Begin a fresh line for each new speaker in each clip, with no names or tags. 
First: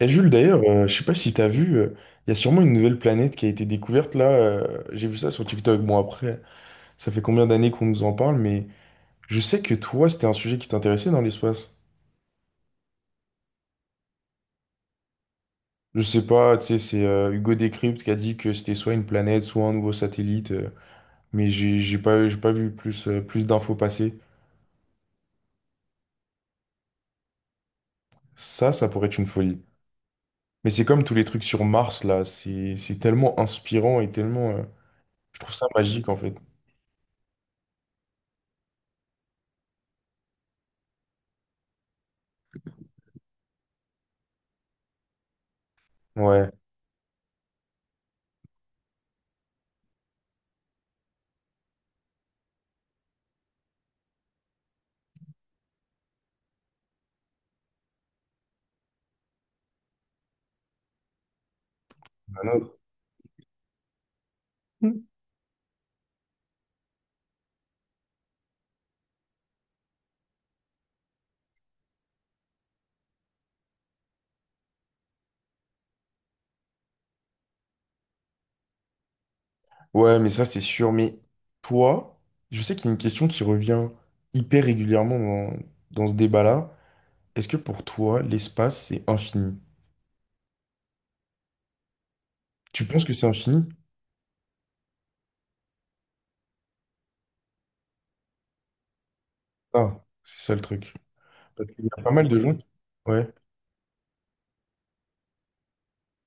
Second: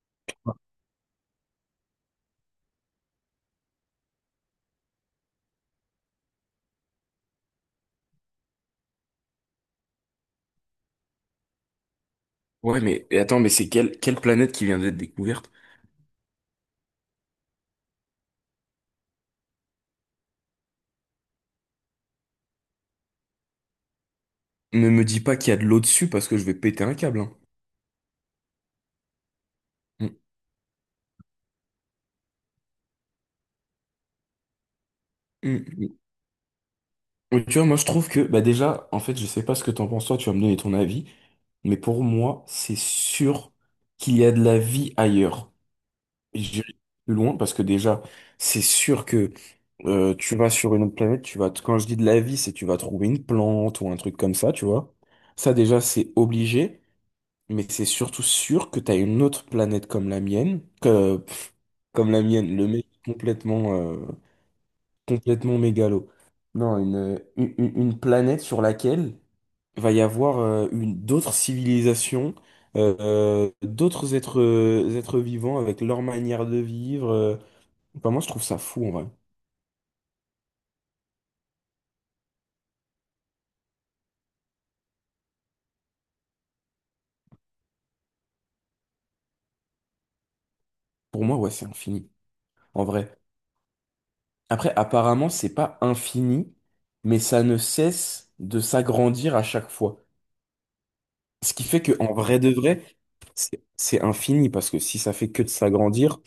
Et Jules, d'ailleurs, je sais pas si t'as vu, il y a sûrement une nouvelle planète qui a été découverte là. J'ai vu ça sur TikTok. Bon, après, ça fait combien d'années qu'on nous en parle, mais je sais que toi, c'était un sujet qui t'intéressait dans l'espace.
Ouais, mais et attends, mais c'est quelle planète qui vient d'être découverte?
Je sais pas, tu sais, c'est Hugo Décrypte qui a dit que c'était soit une planète, soit un nouveau satellite, mais j'ai pas vu plus, plus d'infos passer.
Ne me dis pas qu'il y a de l'eau dessus parce que je vais péter un câble, hein.
Ça pourrait être une folie.
Mm,
Mais c'est comme tous les trucs sur Mars là, c'est tellement inspirant et tellement. Je trouve ça
mm,
magique en fait.
mm. Tu vois, moi je trouve que, bah déjà, en fait, je sais pas ce que t'en penses, toi, tu vas me donner ton avis, mais pour moi, c'est sûr qu'il y a de la vie ailleurs. Et
Ouais.
j'irai plus loin parce que déjà, c'est sûr que tu vas sur une autre planète, tu vas, quand je dis de la vie, c'est tu vas trouver une plante ou un truc comme ça, tu vois. Ça, déjà, c'est obligé. Mais c'est surtout sûr que t'as une autre planète comme la mienne, le mec complètement, complètement mégalo. Non, une planète sur laquelle va y avoir une d'autres civilisations, d'autres êtres, êtres vivants avec leur manière de vivre. Enfin, moi, je trouve ça fou en vrai.
Ouais, mais ça, c'est sûr. Mais toi, je sais qu'il y a une question qui revient hyper régulièrement dans, dans ce débat-là. Est-ce que pour toi, l'espace, c'est infini?
Pour moi, ouais, c'est infini, en
Tu penses que
vrai.
c'est infini?
Après, apparemment, c'est pas infini, mais ça ne cesse de s'agrandir à chaque
Ah,
fois.
c'est ça le truc.
Ce qui
Parce
fait
qu'il y
que
a pas
en
mal
vrai
de
de
gens qui...
vrai,
Ouais,
c'est infini parce que si ça fait que de s'agrandir,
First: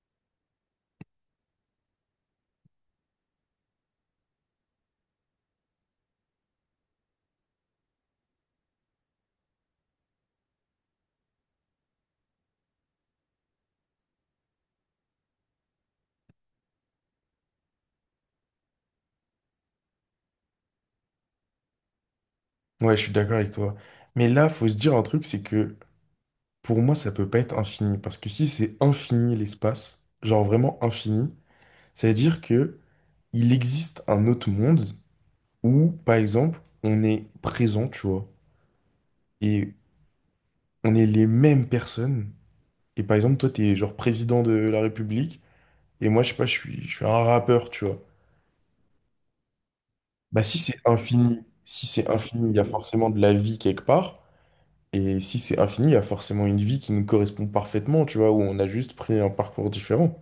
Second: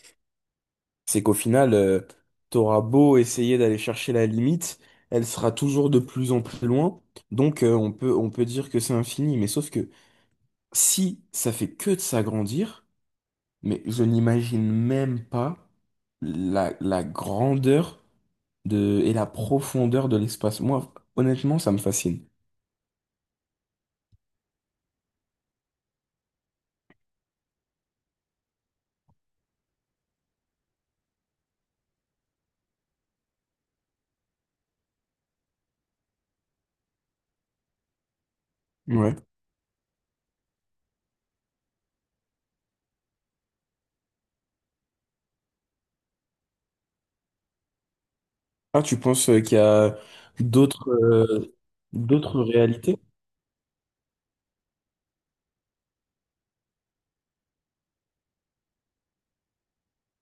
c'est qu'au final, t'auras beau essayer d'aller chercher la limite, elle sera toujours de plus en plus loin. Donc, on peut dire que c'est infini. Mais sauf que si ça fait que de s'agrandir, mais je n'imagine même pas la grandeur de, et la profondeur de l'espace. Moi, honnêtement, ça me fascine.
ouais, je suis d'accord avec toi. Mais là, faut se dire un truc, c'est que pour moi, ça peut pas être infini. Parce que si c'est infini l'espace, genre vraiment infini, ça veut dire que il existe un autre monde où, par exemple, on est présent, tu vois.
Ouais.
Et on est les mêmes personnes. Et par exemple, toi, t'es genre président de la République, et moi, je sais pas, je suis un rappeur, tu vois.
Ah, tu penses qu'il y a
Bah, si c'est
d'autres
infini, si c'est
d'autres
infini, il y a
réalités?
forcément de la vie quelque part. Et si c'est infini, il y a forcément une vie qui nous correspond parfaitement, tu vois, où on a juste pris un parcours différent.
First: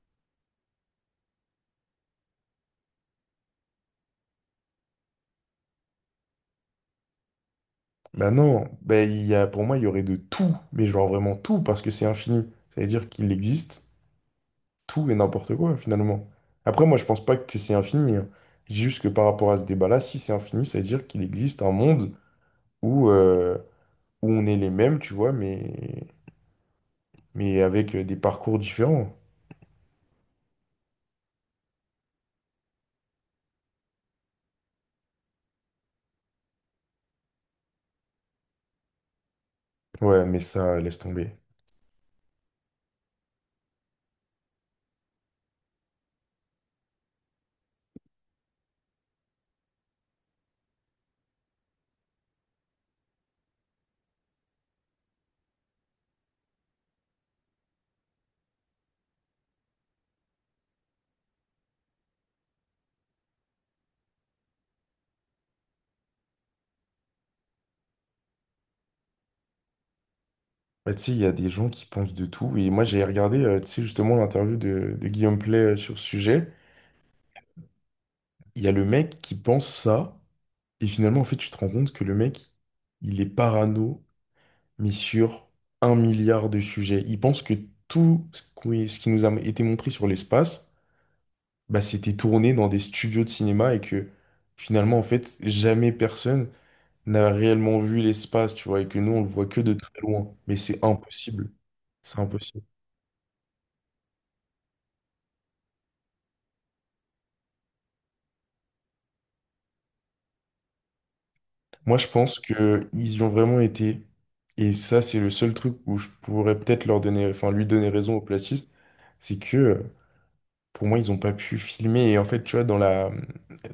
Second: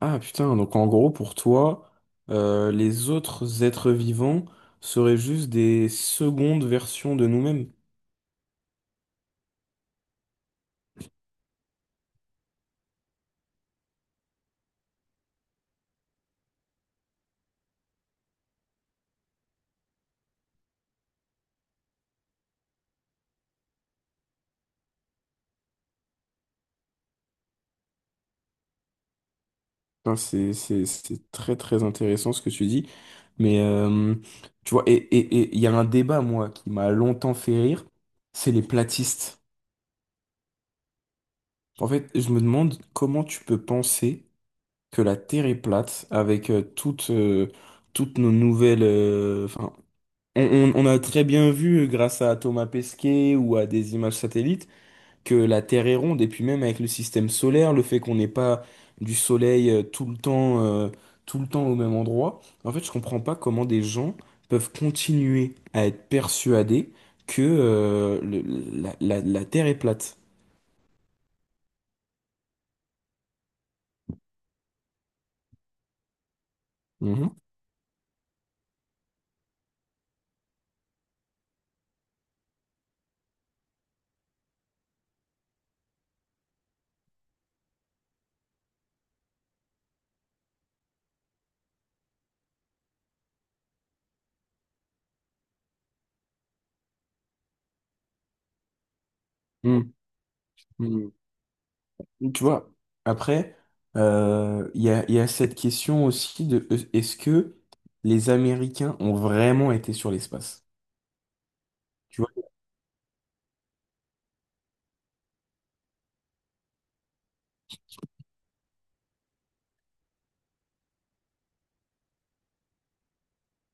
Ah putain, donc en gros pour toi, les autres êtres vivants seraient juste des secondes versions de nous-mêmes.
Bah non, bah, il y a, pour moi, il y aurait de tout, mais genre vraiment tout, parce que c'est infini. Ça veut dire qu'il existe tout et n'importe quoi, finalement. Après, moi, je pense pas que c'est infini. Hein. Je dis juste que par rapport à ce débat-là, si c'est infini, ça veut dire qu'il existe un monde où, où on est les mêmes, tu vois, mais avec des parcours différents.
Non, c'est, c'est très très intéressant ce que tu dis. Mais tu vois, et il y a un débat, moi, qui m'a longtemps fait rire, c'est les platistes.
Ouais, mais ça, laisse tomber.
En fait, je me demande comment tu peux penser que la Terre est plate avec toutes, toutes nos nouvelles enfin, on, on a très bien vu, grâce à Thomas Pesquet ou à des images satellites, que la Terre est ronde, et puis même avec le système solaire, le fait qu'on n'ait pas du soleil tout le temps au même endroit, en fait, je comprends pas comment des gens peuvent continuer à être persuadés que la Terre est plate.
Bah, tu sais, il y a des gens qui pensent de tout. Et moi, j'ai regardé, tu sais, justement, l'interview de Guillaume Play sur ce sujet.
Mhm.
Il y a le mec qui pense ça. Et finalement, en fait, tu te rends compte que le mec, il est parano, mais sur un milliard de sujets. Il pense que tout ce qui nous a été montré sur l'espace, bah, c'était tourné dans des studios de cinéma et que finalement, en fait, jamais personne n'a réellement vu l'espace, tu vois, et que nous, on le voit que de très loin. Mais c'est
Mhm.
impossible. C'est
Mhm. Tu
impossible.
vois, après, il y a cette question aussi de est-ce que les Américains ont vraiment été sur l'espace?
Moi, je
Tu vois.
pense que ils y ont vraiment été. Et ça, c'est le seul truc où je pourrais peut-être leur donner, enfin, lui donner raison aux platistes, c'est que pour moi, ils n'ont pas pu filmer. Et en fait, tu vois, dans la,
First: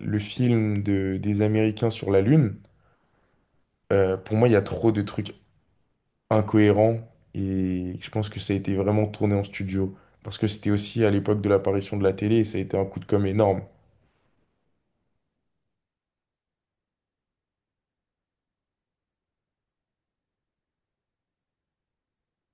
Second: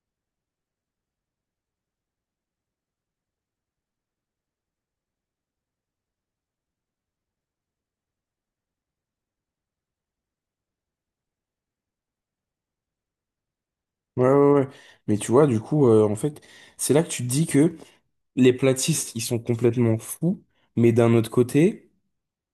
le film de, des Américains sur la Lune, pour moi, il y a trop de trucs incohérents. Et je pense que ça a été vraiment tourné en studio. Parce que c'était aussi à l'époque de l'apparition de la télé, et ça a été un coup de com' énorme.
Ouais, ouais, ouais. Mais tu vois, du coup, en fait, c'est là que tu te dis que les platistes, ils sont complètement fous, mais d'un autre côté,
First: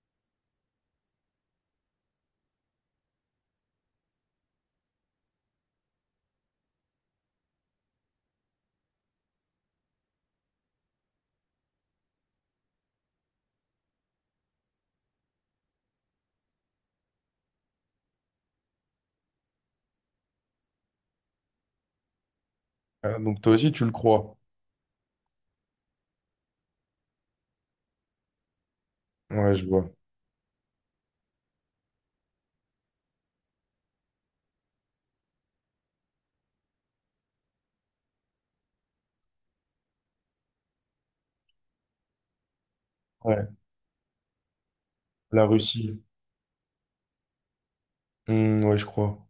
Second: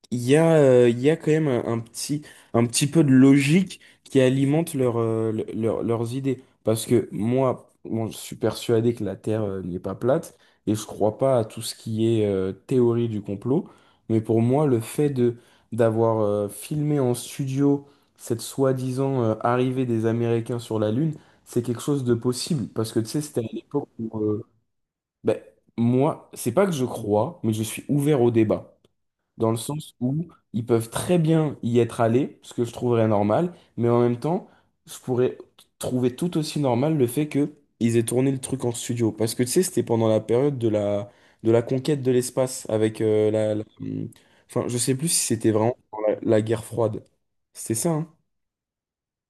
il y a quand même un petit peu de logique qui alimente leur, leurs idées. Parce que moi, bon, je suis persuadé que la Terre, n'est pas plate, et je crois pas à tout ce qui est, théorie du complot, mais pour moi, le fait de, d'avoir, filmé en studio cette soi-disant, arrivée des Américains sur la Lune, c'est quelque chose de possible. Parce que tu
Ah,
sais,
donc
c'était à
toi aussi, tu
l'époque
le
où
crois.
ben, moi, c'est pas que je crois, mais je suis ouvert au débat. Dans
Ouais,
le
je vois.
sens où ils peuvent très bien y être allés, ce que je trouverais normal, mais en même temps, je pourrais trouver tout aussi normal le fait que ils aient tourné le truc en studio. Parce que tu sais, c'était pendant la période de la conquête de l'espace avec
Ouais,
Enfin, je sais plus si
la
c'était vraiment
Russie.
pendant la guerre froide. C'était ça, hein.
Hmm, ouais, je crois.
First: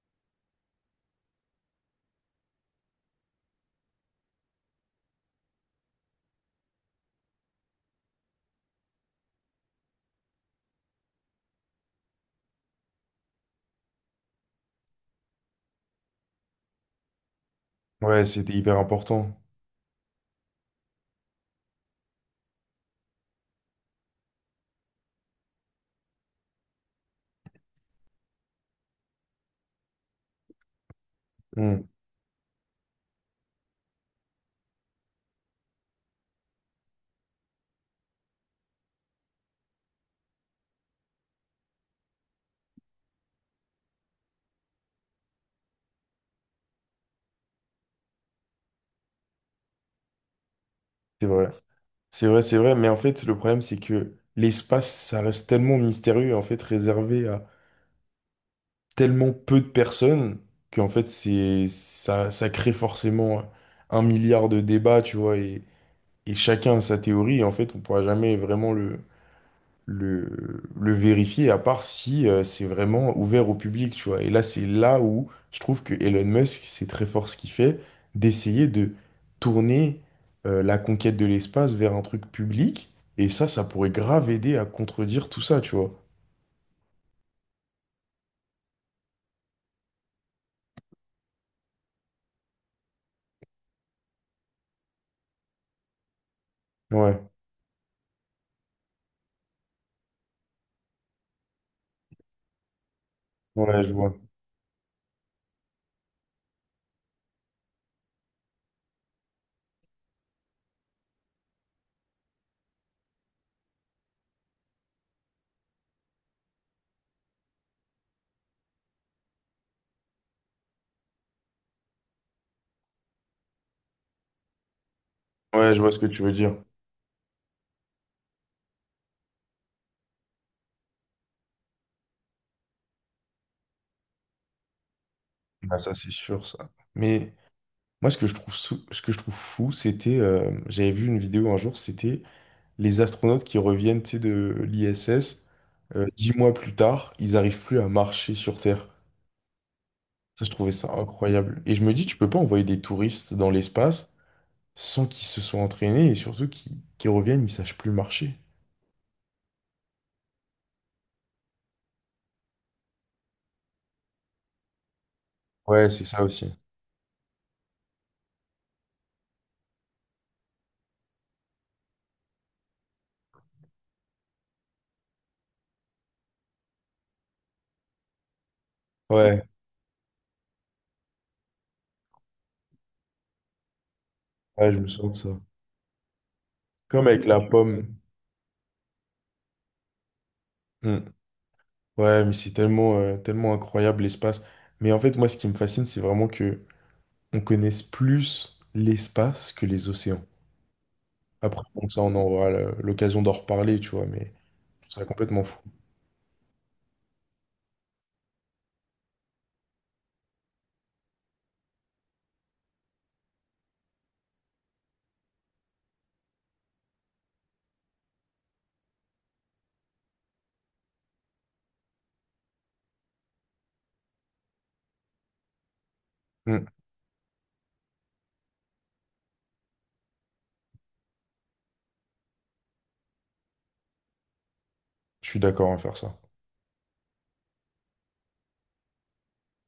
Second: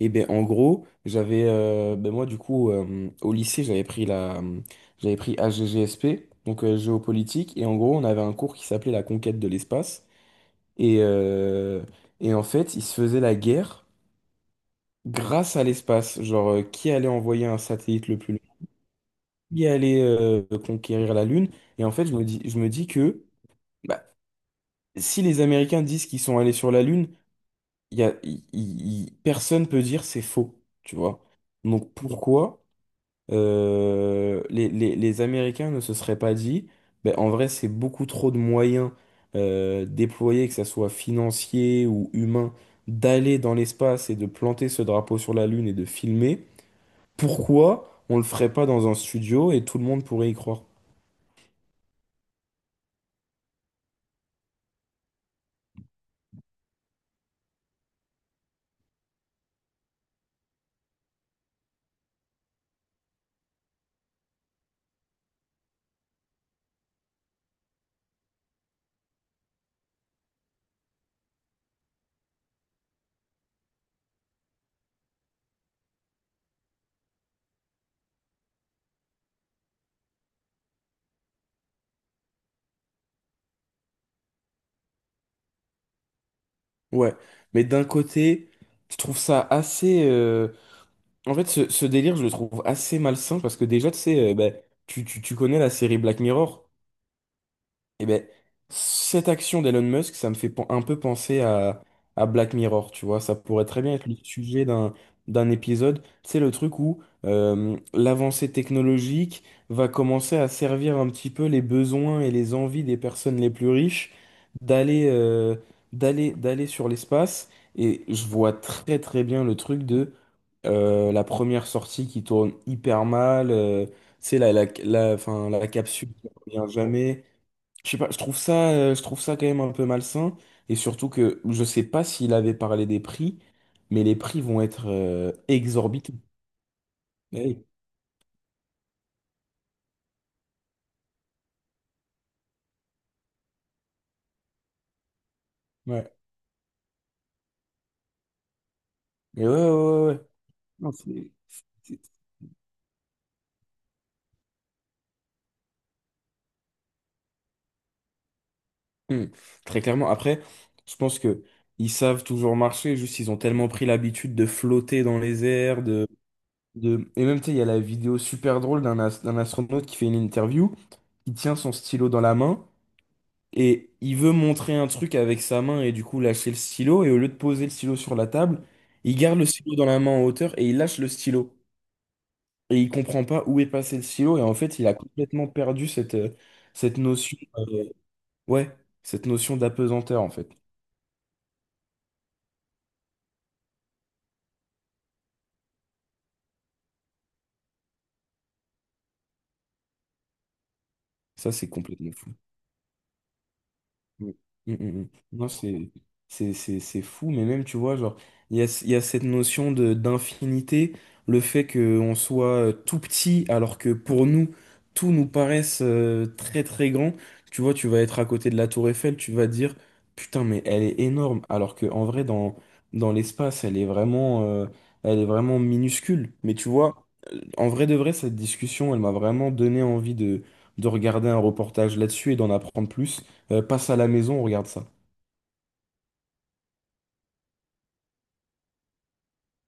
Et ben en gros, j'avais ben moi du coup au lycée, j'avais pris HGGSP, donc géopolitique et en gros, on avait un cours qui s'appelait la conquête de l'espace et euh, et en fait, il se faisait la guerre grâce à l'espace, genre qui allait envoyer un satellite le
Ouais,
plus
c'était
loin,
hyper important.
qui allait conquérir la Lune et en fait, je me dis que bah, si les Américains disent qu'ils sont allés sur la Lune, il y a personne peut dire c'est faux, tu vois.
Hmm,
Donc pourquoi les, les Américains ne se seraient pas dit, ben, en vrai, c'est beaucoup trop de moyens déployés, que ça soit financier ou humain, d'aller dans l'espace et de planter ce drapeau sur la Lune et de filmer. Pourquoi on le ferait pas dans un studio et tout le monde pourrait y croire?
c'est vrai. C'est vrai, c'est vrai. Mais en fait, le problème, c'est que l'espace, ça reste tellement mystérieux, en fait, réservé à tellement peu de personnes, qu'en fait, c'est, ça crée forcément un milliard de débats, tu vois, et chacun a sa théorie. Et en fait, on pourra jamais vraiment le vérifier, à part si c'est vraiment ouvert au public, tu vois. Et là, c'est là où je trouve que Elon Musk, c'est très fort ce qu'il fait, d'essayer de tourner la conquête de l'espace vers un truc public. Et ça pourrait grave aider à contredire tout ça, tu vois.
Ouais, mais d'un côté, je trouve ça assez en fait, ce délire, je le trouve assez malsain parce que déjà, tu sais, tu connais la série Black Mirror.
Ouais,
Eh ben, cette action d'Elon Musk, ça me fait un peu penser à Black Mirror, tu vois. Ça pourrait très
ouais, je
bien être
vois.
le sujet d'un épisode. C'est le truc où l'avancée technologique va commencer à servir un petit peu les besoins et les envies des personnes les plus riches d'aller d'aller sur l'espace. Et je vois très très bien le truc de la première sortie qui tourne hyper mal. C'est la, la, la, enfin, la
Ouais, je vois ce que
capsule
tu
qui
veux dire.
revient jamais. Je sais pas, je trouve ça quand même un peu malsain. Et surtout que je sais pas s'il avait parlé des prix, mais les prix vont être
Bah, ça, c'est
exorbitants.
sûr, ça. Mais
Eh oui,
moi, ce que je trouve, ce que je trouve fou, c'était, j'avais vu une vidéo un jour, c'était les astronautes qui reviennent, tu sais, de l'ISS,
ouais.
10 mois plus tard, ils arrivent plus à marcher sur Terre.
Mais ouais, ouais, ouais. Ouais.
Ça, je trouvais ça
Non,
incroyable. Et je me
c'est-
dis, tu peux pas envoyer des touristes dans l'espace sans qu'ils se soient entraînés et surtout qu'ils reviennent, ils sachent plus marcher.
ouais. Hmm. Très clairement. Après, je pense que ils savent toujours marcher, juste ils ont tellement pris l'habitude de flotter dans les airs,
Ouais, c'est
de,
ça aussi.
de Et même, tu sais, il y a la vidéo super drôle d'un astronaute qui fait une interview, qui tient son stylo dans la main. Et il veut montrer un truc avec sa main et du coup lâcher le stylo. Et au lieu de poser le stylo sur la table, il garde
Ouais,
le stylo dans la main en hauteur et il lâche le stylo. Et il comprend pas où est passé le stylo. Et en
ouais, je
fait, il
me
a
sens de ça.
complètement perdu cette, cette
Comme avec
notion,
la pomme.
ouais, cette notion d'apesanteur en fait.
Hmm. Ouais, mais c'est tellement, tellement incroyable l'espace. Mais en fait, moi, ce qui me fascine, c'est vraiment que on connaisse plus l'espace que les océans.
Ça,
Après,
c'est
bon, ça,
complètement
on
fou.
aura l'occasion d'en reparler, tu vois,
Mm,
mais je trouve ça
mm.
complètement
Non,
fou.
c'est c'est fou, mais même, tu vois, genre, il y a cette notion de d'infinité, le fait qu'on soit tout petit, alors que pour nous, tout nous paraisse très très grand. Tu vois, tu vas être à côté de la tour Eiffel, tu vas dire, putain, mais elle est énorme, alors que en vrai, dans, dans l'espace, elle est vraiment minuscule. Mais
Mm.
tu vois, en vrai de vrai, cette discussion, elle m'a vraiment donné envie de regarder un reportage là-dessus et d'en apprendre plus passe à la maison, on regarde ça.
Je suis d'accord à faire ça.